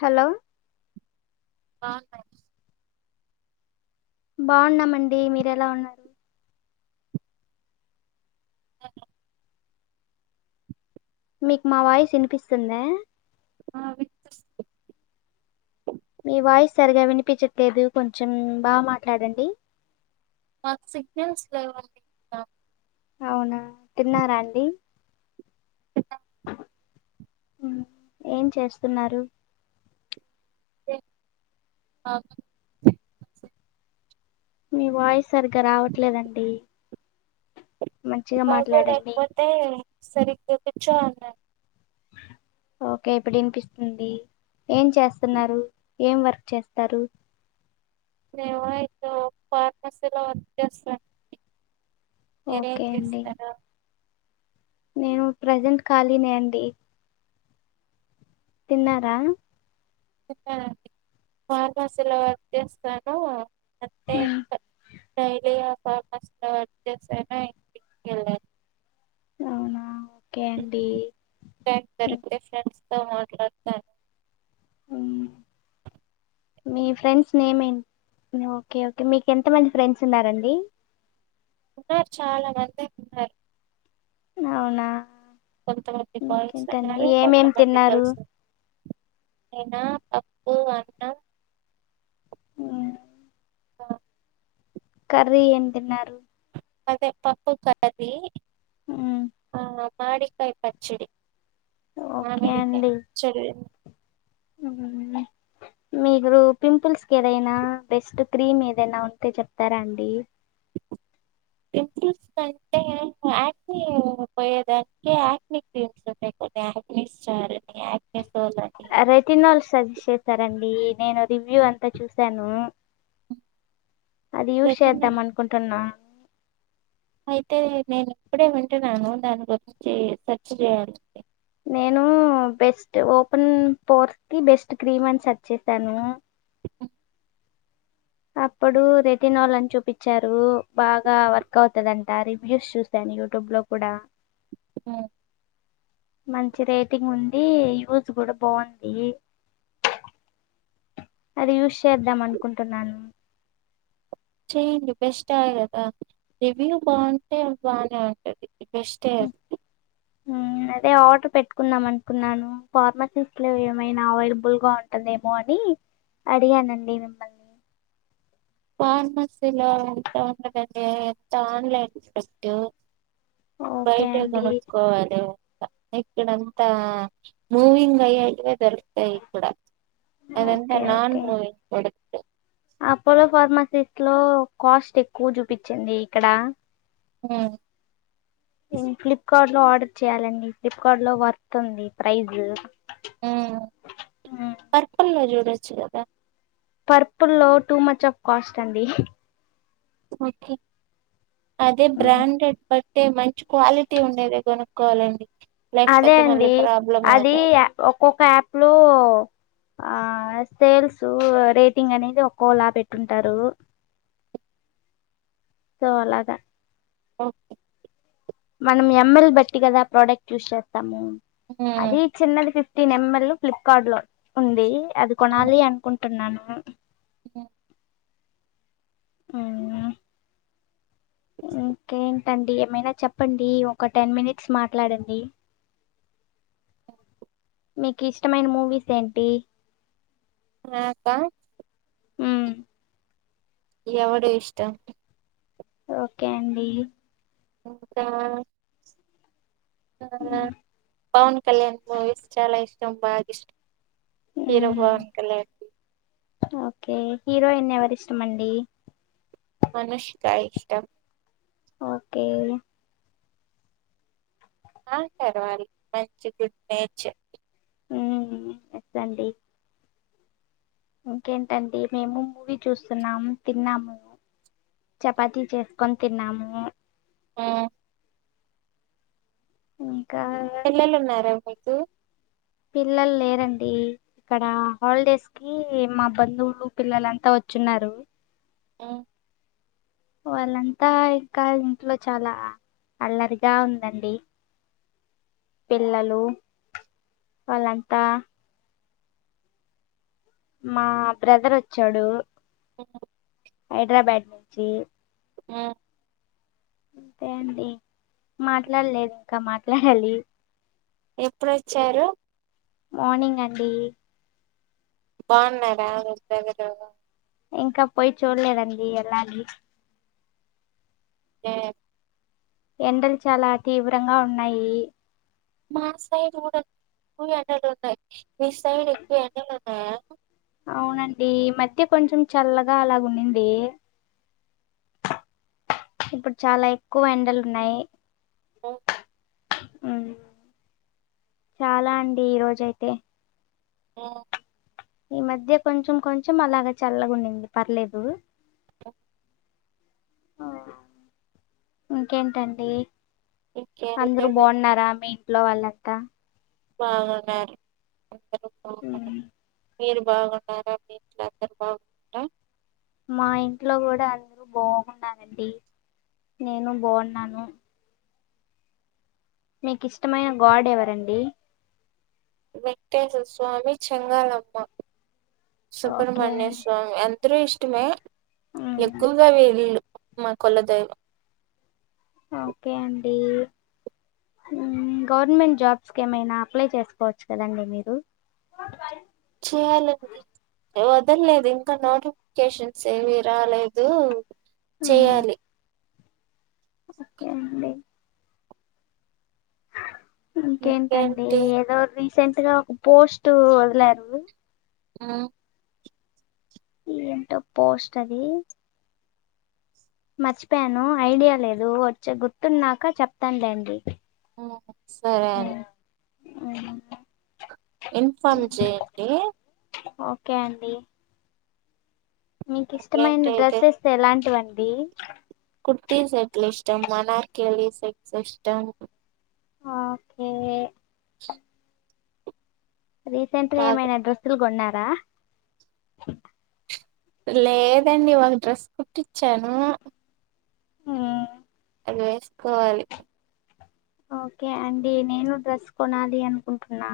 Hello ఆ బాగున్నామండి మీర ఎలా ఉన్నారు మీకు మా వాయిస్ వినిపిస్తుందా ఆ వి మీ వాయిస్ సరిగా వినిపించట్లేదు కొంచెం బాగా మాట్లాడండి మాకు సిగ్నల్స్ లేవండి ఇక్కడ అవునా తిన్నారా అండి ఉ ఏం చేస్తున్నారు. మీ వాయిస్ సరిగ్గా రావట్లేదండి మంచిగా మాట్లాడండి బాగోలేకపోతే సరి ఇక్కడ కూచునన్ ఓకే ఇప్పుడు వినిపిస్తుంది ఏం చేస్తున్నారు ఏం వర్క్ చేస్తారు. [unintelligible] ఫార్మసీలో వర్క్ చేస్తున అండి [unintelligible] ఓకే అండి చేస్తారో నేను ప్రజెంట్ కాలీనే అండి తిన్నారా తిన్నారండి ఫార్మసీలో వర్క్ చేస్తాను అంతే మ్మ్. ఇంక డైలీ ఆ ఫార్మసీలో వర్క్ అర్జెంట్స్ అయిన ఇంటికెళ్లలీ అవునా ఓకే అండి దానికి దానికి డిఫరెన్స్ ఆహ అట్లంటాంది మ్మ్. మీ ఫ్రెండ్స్ నేమ్ ఏ ఓకే ఓకే మీకు ఎంతమంది ఫ్రెండ్స్ ఉన్నారండి ఉన్నారు చాలా మందే ఉన్నారు అవునా కొంతమంది బాయ్స్ ఇంకేంటండి ఉన్నారు ఏమేమి కొంతమంది తిన్నారు గర్ల్స్ నేనా పప్పు అన్నం ఉమ్, ఆ కర్రీ ఎం తిన్నారు అదే పప్పు కర్రీ ఉమ్, ఆ మామిడికాయ్ పచ్చడి ఓకే మామిడికాయ్ అండి పచ్చడి ఉమ్, మీరు పింపుల్స్కి ఏదైనా బెస్ట్ క్రీమ్ ఏదైనా ఉంటే చెప్తారా అండి పింపుల్స్ అంటే యాక్నీ పోయేదానికి యాక్ని కీమ్స్ ఉంటాయి కొన్ని యాక్ని స్టార్ అని యాక్ని సోల్ అని రెటినాల్ సజెస్ట్ చేసారండి నేను రివ్యూ అంతా చూశాను అది యూస్ రెటినా చేద్దాం అనుకుంటాన్నా అయితే నేనిప్పుడే వింటున్నాను దాని గురించి సర్చ్ జేయాలి నేను బెస్ట్ ఓపెన్ పోర్స్కి బెస్ట్ క్రీమ్ అని సెర్చ్ చేసాను అప్పుడు రెటినాల్ అని చూపిచ్చారు బాగా వర్క్ అవుతదంట రివ్యూస్ చూసాను యూట్యూబ్ లో కూడా ఉమ్ మంచి రేటింగ్ ఉండి, యూస్ కూడా బాగుంది అది యూస్ చేద్దాం అనుకుంటున్నాను చెయ్యండి బెస్ట్ ఆ ఏ కదా రివ్యూ బాగుంటే బానే ఉంటది బెస్టే అన్ ఉ అదే ఆర్డర్ పెట్టుకుందం అనుకున్నాను, ఫార్మసిస్ట్ లో ఏమైనా అవైలబుల్ గా ఉంటుందేమో అని అడిగానండి మిమ్మల్ని ఫార్మసీలో అంత ఉండదండి అంత ఆన్లైన్ ప్రోడక్టు ఓకే బయటే అండి గొనుక్కోవాలే ఎక్కడ అంతా మూవింగ్ అయ్యేటివె దొరుక్ తే ఇక్కడ, అదంతా okay non okay moving product Apollo ఫార్మసీట్లో కాస్ట్ ఎక్కువ చూపిచ్చింది ఇక్కడ. [unintelligible] ఇన్ క్లిక్ [inaudible] ఆర్డర్ చేయాలండి ఫ్లిప్కార్ట్ లో వర్తుంది ప్రైజ్. ఉమ్ పర్పల్ లో జూ రిచ్ గదా పర్పుల్లో టూ మచ్ ఆఫ్ కాస్ట్ అండి ఒకే అదే బ్రాండెడ్ బట్ అంటే మంచి క్వాలిటీ ఉండేదే కొనుక్కోవాలండి. అదే లేకపోతే మళ్ళీ అండి ప్రాబ్లం అది అవుతాయి ఒక్కొక్క యాప్ లో ఆ ఆ సేల్సు రేటింగ్ అనేది ఒక్కోలా పెట్టుంటారు సో అలాగా. ఓకే మనం ఎంఎల్ బెట్టి కదా ప్రోడక్ట్ యూస్ చేస్తాము.. అదీ చిన్నది [inaudible] [unintelligible] నెంబర్లు ఫ్లిప్కార్ట్ లో ఉంది అది కొనాలి అనుకున్ టున్నాను హూ ఉమ్ ఇంకేం [unintelligible] ఏమైనా చెప్పండి ఒక టెన్ మినిట్స్ మాట్లాడండి, మీకు ఇష్టమైన మూవీస్ ఏంటి. నాకా ఉమ్ ఎవడు ఇష్టం ఓకే అండి ఇంకా ఆ పవన్ కళ్యాణ్ మూవీస్ చాలా ఇస్ ష్టం బాగిష్టం. హీరో మ్మ్ పవన్ కళ్యాణ్ [unintelligible] హీరోయిన్ ఎవరు ఇష్టమండి అనుష్క ఇష్టం ఓకే ఆ పర్వాలి మంచి గుడ్ నేచర్. మ్మ్ ఎస్ అండి ఇంకేంటండి మేము మూవీ చూస్తున్నాం తిన్నాము, చపాతీ చేసుకొని తిన్నాము. ఉమ్, ఇంకా పిల్లలున్నారా మీకు సో పిల్లలు లేరండి ఇక్కడ హాలిడేస్ కి మా బంధువులు పిల్లలంతా వచ్చున్నారు ఉమ్, వాళ్ళంతా ఇంకా ఇంట్లో చాలా అల్లరిగా ఉందండి పిల్లలు వాళ్ళంతా మా బ్రదర్ ఒచ్చాడు ఉమ్, హైడ్రాబ్యాడ్ ఉమ్. అంతే అండి మాట్లాడలేదు ఇంకా మాట్లాడాలి ఎప్పుడొచ్చారు మార్నింగ్ అండి బాగున్నారా [unintelligible] ఇంకా పోయి చూడలేదండి ఏళ్లలి ఎండలు చాలా తీవ్రంగా ఉన్నాయి మా సైడు గుడ ఎక్కువ ఎండలున్నాయ్ మీ సైడ్ ఎక్కువ ఎండలు [inaudible] ఆహ్ అవునండి ఈ మధ్య కొంచెం చల్లగా అలాగ ఉన్నింది ఇప్పుడు చాలా ఎక్కువ ఎండలు ఉన్నాయి ఉమ్, ఉమ్ చాలా అండి ఈ రోజయితే ఉమ్. ఈ మధ్య కొంచెం కొంచెం అలాగ చల్లగునింది పర్లేదు ఇంకేంటండి ఇంకేం అంద్రు లేదండి బాగున్నారా [inaudible] ఇంట్లో వాళ్లంతా బాగున్నారు అందరు ఉమ్, [inaudible] మీరు బాగున్నారా మీట్లోందరు బాగున్నారా మా ఇంట్లో కూడా అందర బాగున్నారండి నేను బాగున్నాను మీకు ఇష్టమైన గాడ్ ఎవరండి వెంకటేశ్వర స్వామి చెంగాలమ్మ ఓకే సుబ్రమణ్య అండి స్వామి ఇద్దరు ఇష్టమే ఎక్కువగా వేలీళు మా కొలాదైవం ఓకే అండి గవర్నమెంట్ జాబ్స్కి ఏమైనా అప్లై చేసుకోవచ్చు కదండి మీరు చేయాలండి వదల్లేదు ఇంకా నోటిఫికేషన్స్ ఏవి రాలేదు చేయాలి ఓకే అండి ఇంకేంటండి ఇంకేంటి ఏదో [inaudible] [unintelligible] ఒక పోస్ట్ వదిలారు ఉమ్ ఎంటప్ప పోస్ట్ అది మర్చిపోయాను ఐడియా లేదు వచ్చే గుర్తున్నాక చెప్తానులేండి ఆ సరే అండి ఊహు ఇన్ఫార్మ్ చేయండి కాండీ మీకు ఇంకేంటి ఇష్టమైన డ్రెస్సెస్ ఎలాంటివం దీ కుర్తీ సెట్లు ఇష్టం అనార్కలి సెట్స్ ఇష్టం ఆ ఓకే [inaudible] రీసెంట్ గ బాగా ఏమైనడ్రెస్సులు కొన్నార ర లేదండి ఒక డ్రెస్ కుట్టించాను ఉమ్ అది వేసుకోవాలి ఓకే అండి నేను డ్రెస్ కొనాలి అనుకుంటున్నా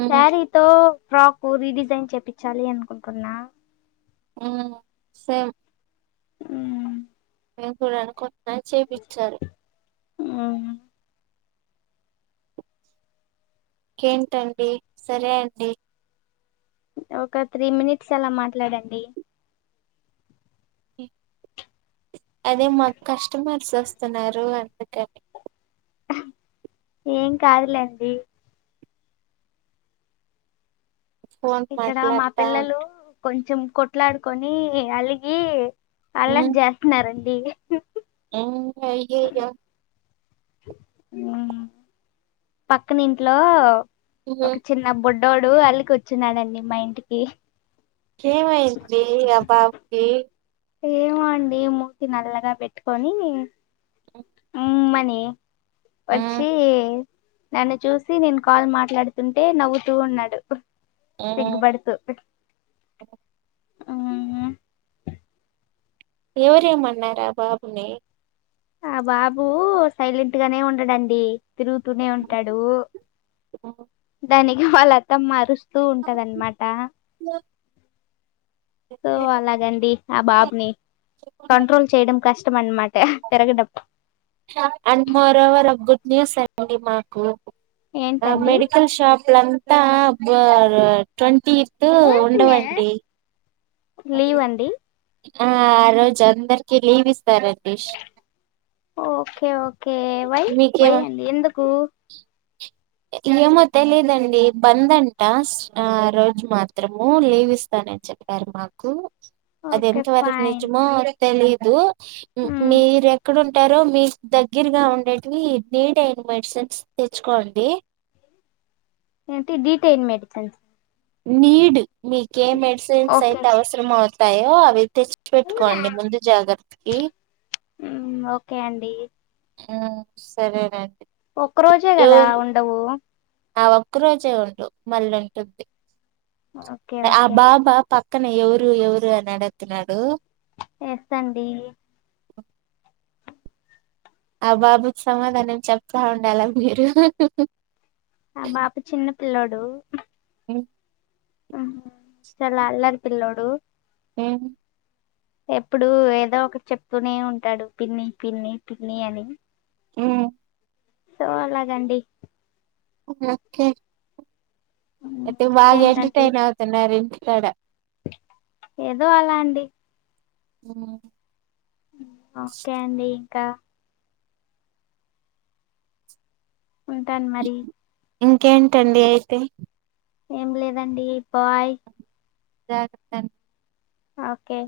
ఉమ్ సారితో ఫ్రాకు రీడిజైన్ చేపించాలి అనుకుంటున్నా ఉ సేం ఊ నేను కూడానుకు నాయి చేపించారూ ఉమ్ ఇంకేంటండి సరే అండి ఒక త్రీ మినిట్స్ అలా మాట్లాడండి అదే మాకు కస్టమర్స్ వస్తున్నారు అందుకని ఏం కాదులేండి ఫోన్ ఇక్కడ మా మాట్లాడతా పిల్లలు కొం కొంచెం కొట్లాడుకొని అలిగి అల్లరి చేస్తున్నారన్ అదీ ఉ అయ్యాయో ఉ పక్కన ఇంట్లో ఒక హ్మ్. చిన్న బుడ్ బిడ్డోడూ అలిగి కూర్చున్నాడండి మా ఇంటికి ఏమైంది అబాబు కి ఏమో అండి మూతీ నల్లగా పెట్టుకొని ఉమ్మని హ్మ్. వాచీ నన్ను చూసి నేను కాల్ మాట్లాడుతుంటే నవ్వుతూ ఉన్నాడు హ్మ్. సిగ్గుపడుతూ మ్మ్ ఎవరేమన్నారా ఆ బాబుని ఆ బాబు సైలెంట్ గానే ఉండడండి తిరుగుతూనే ఉంటాడు దానికి వాళ్ళ ఆత్మ అరుస్త వస్తూ ఉంటదన్నమాట సో అలాగండి ఆ బాబుని కంట్రోల్ చేయడం కష్ట్ మన మాట తిరగ డబ్బ ఆండ్ మోరోవర్ గుడ్ న్యూస్ అండి మాకు ఏంటండి మెడికల్ షాప్ లమ్ [unintelligible] తీర్తు ఉండవండి లీవ్ అండి ఆ ఆ రోజు అందరికీ లీవ్ ఇస్తారు ఆంటీ ష్ ఓకే ఓకే వై వై మీకేమ అండి ఎందుకు ఏమో తెలిదండి బంద్ అంట ఆ రోజు మాత్రము లీవ్ ఇస్తానని చెప్పారు మాకు అది ఓకే ఎంతవరకు ఫైన్ నిజమో తెలిదు ష్ ఉ ఉమ్ మీరెక్కడున్ ఉంటారు మీ దగ్గరగా ఉండేటివి నీడ్ అయిన మెడిసిన్స్ తెచ్చుకోండి ఏంటి డీటైన్ మెడిసన్స్ నీడ్ మీ ఏ మెడిసిన్స్ ఓకే సైత అవసరం అవుత తాయో అవి తెచ్చి పెట్టుకోండి ముందు జాగ్రత్తకి మ్మ్, ఓకే అండి ఆ సరేనండి ఒక్క రోజే కదా ఎవరు ఉండవు ఆ ఒక్క రోజే ఉండు మళ్ళీ ఉంటుంది ఓకే ఆ ఓకే అండి. బాబా పా పక్కన ఎవరు ఎవరు అడుగుతున్నారు ఏస్త అండి ఆ బాబుకు సమాధానం చెప్తా ఉండాలా మీరు ఉ హు హు ఆ మా ప చిన్న పిల్లోడు ఉమ్ అహ చాలా అల్లరి పిల్లోడు ఉహు ఎప్పుడు ఏదో ఒకటి చెప్తూనే ఉంటాడు పిన్ని పిన్ని పిన్ని అని ఉ సో లాగాండి ఒకే మ్మ్, అయితేే బాగా ఇంకేంటండి ఎంటర్టైన్ అవుతూన్నారు తేడా ఏదో అలా అండి. హుమ్ ఓకే అండి ఇంకా ఉంటాన్ మరి ఇంకేంటండి అయితే ఏం లేదండీ బాయ్. జాగ్రత్తండి. అఓకే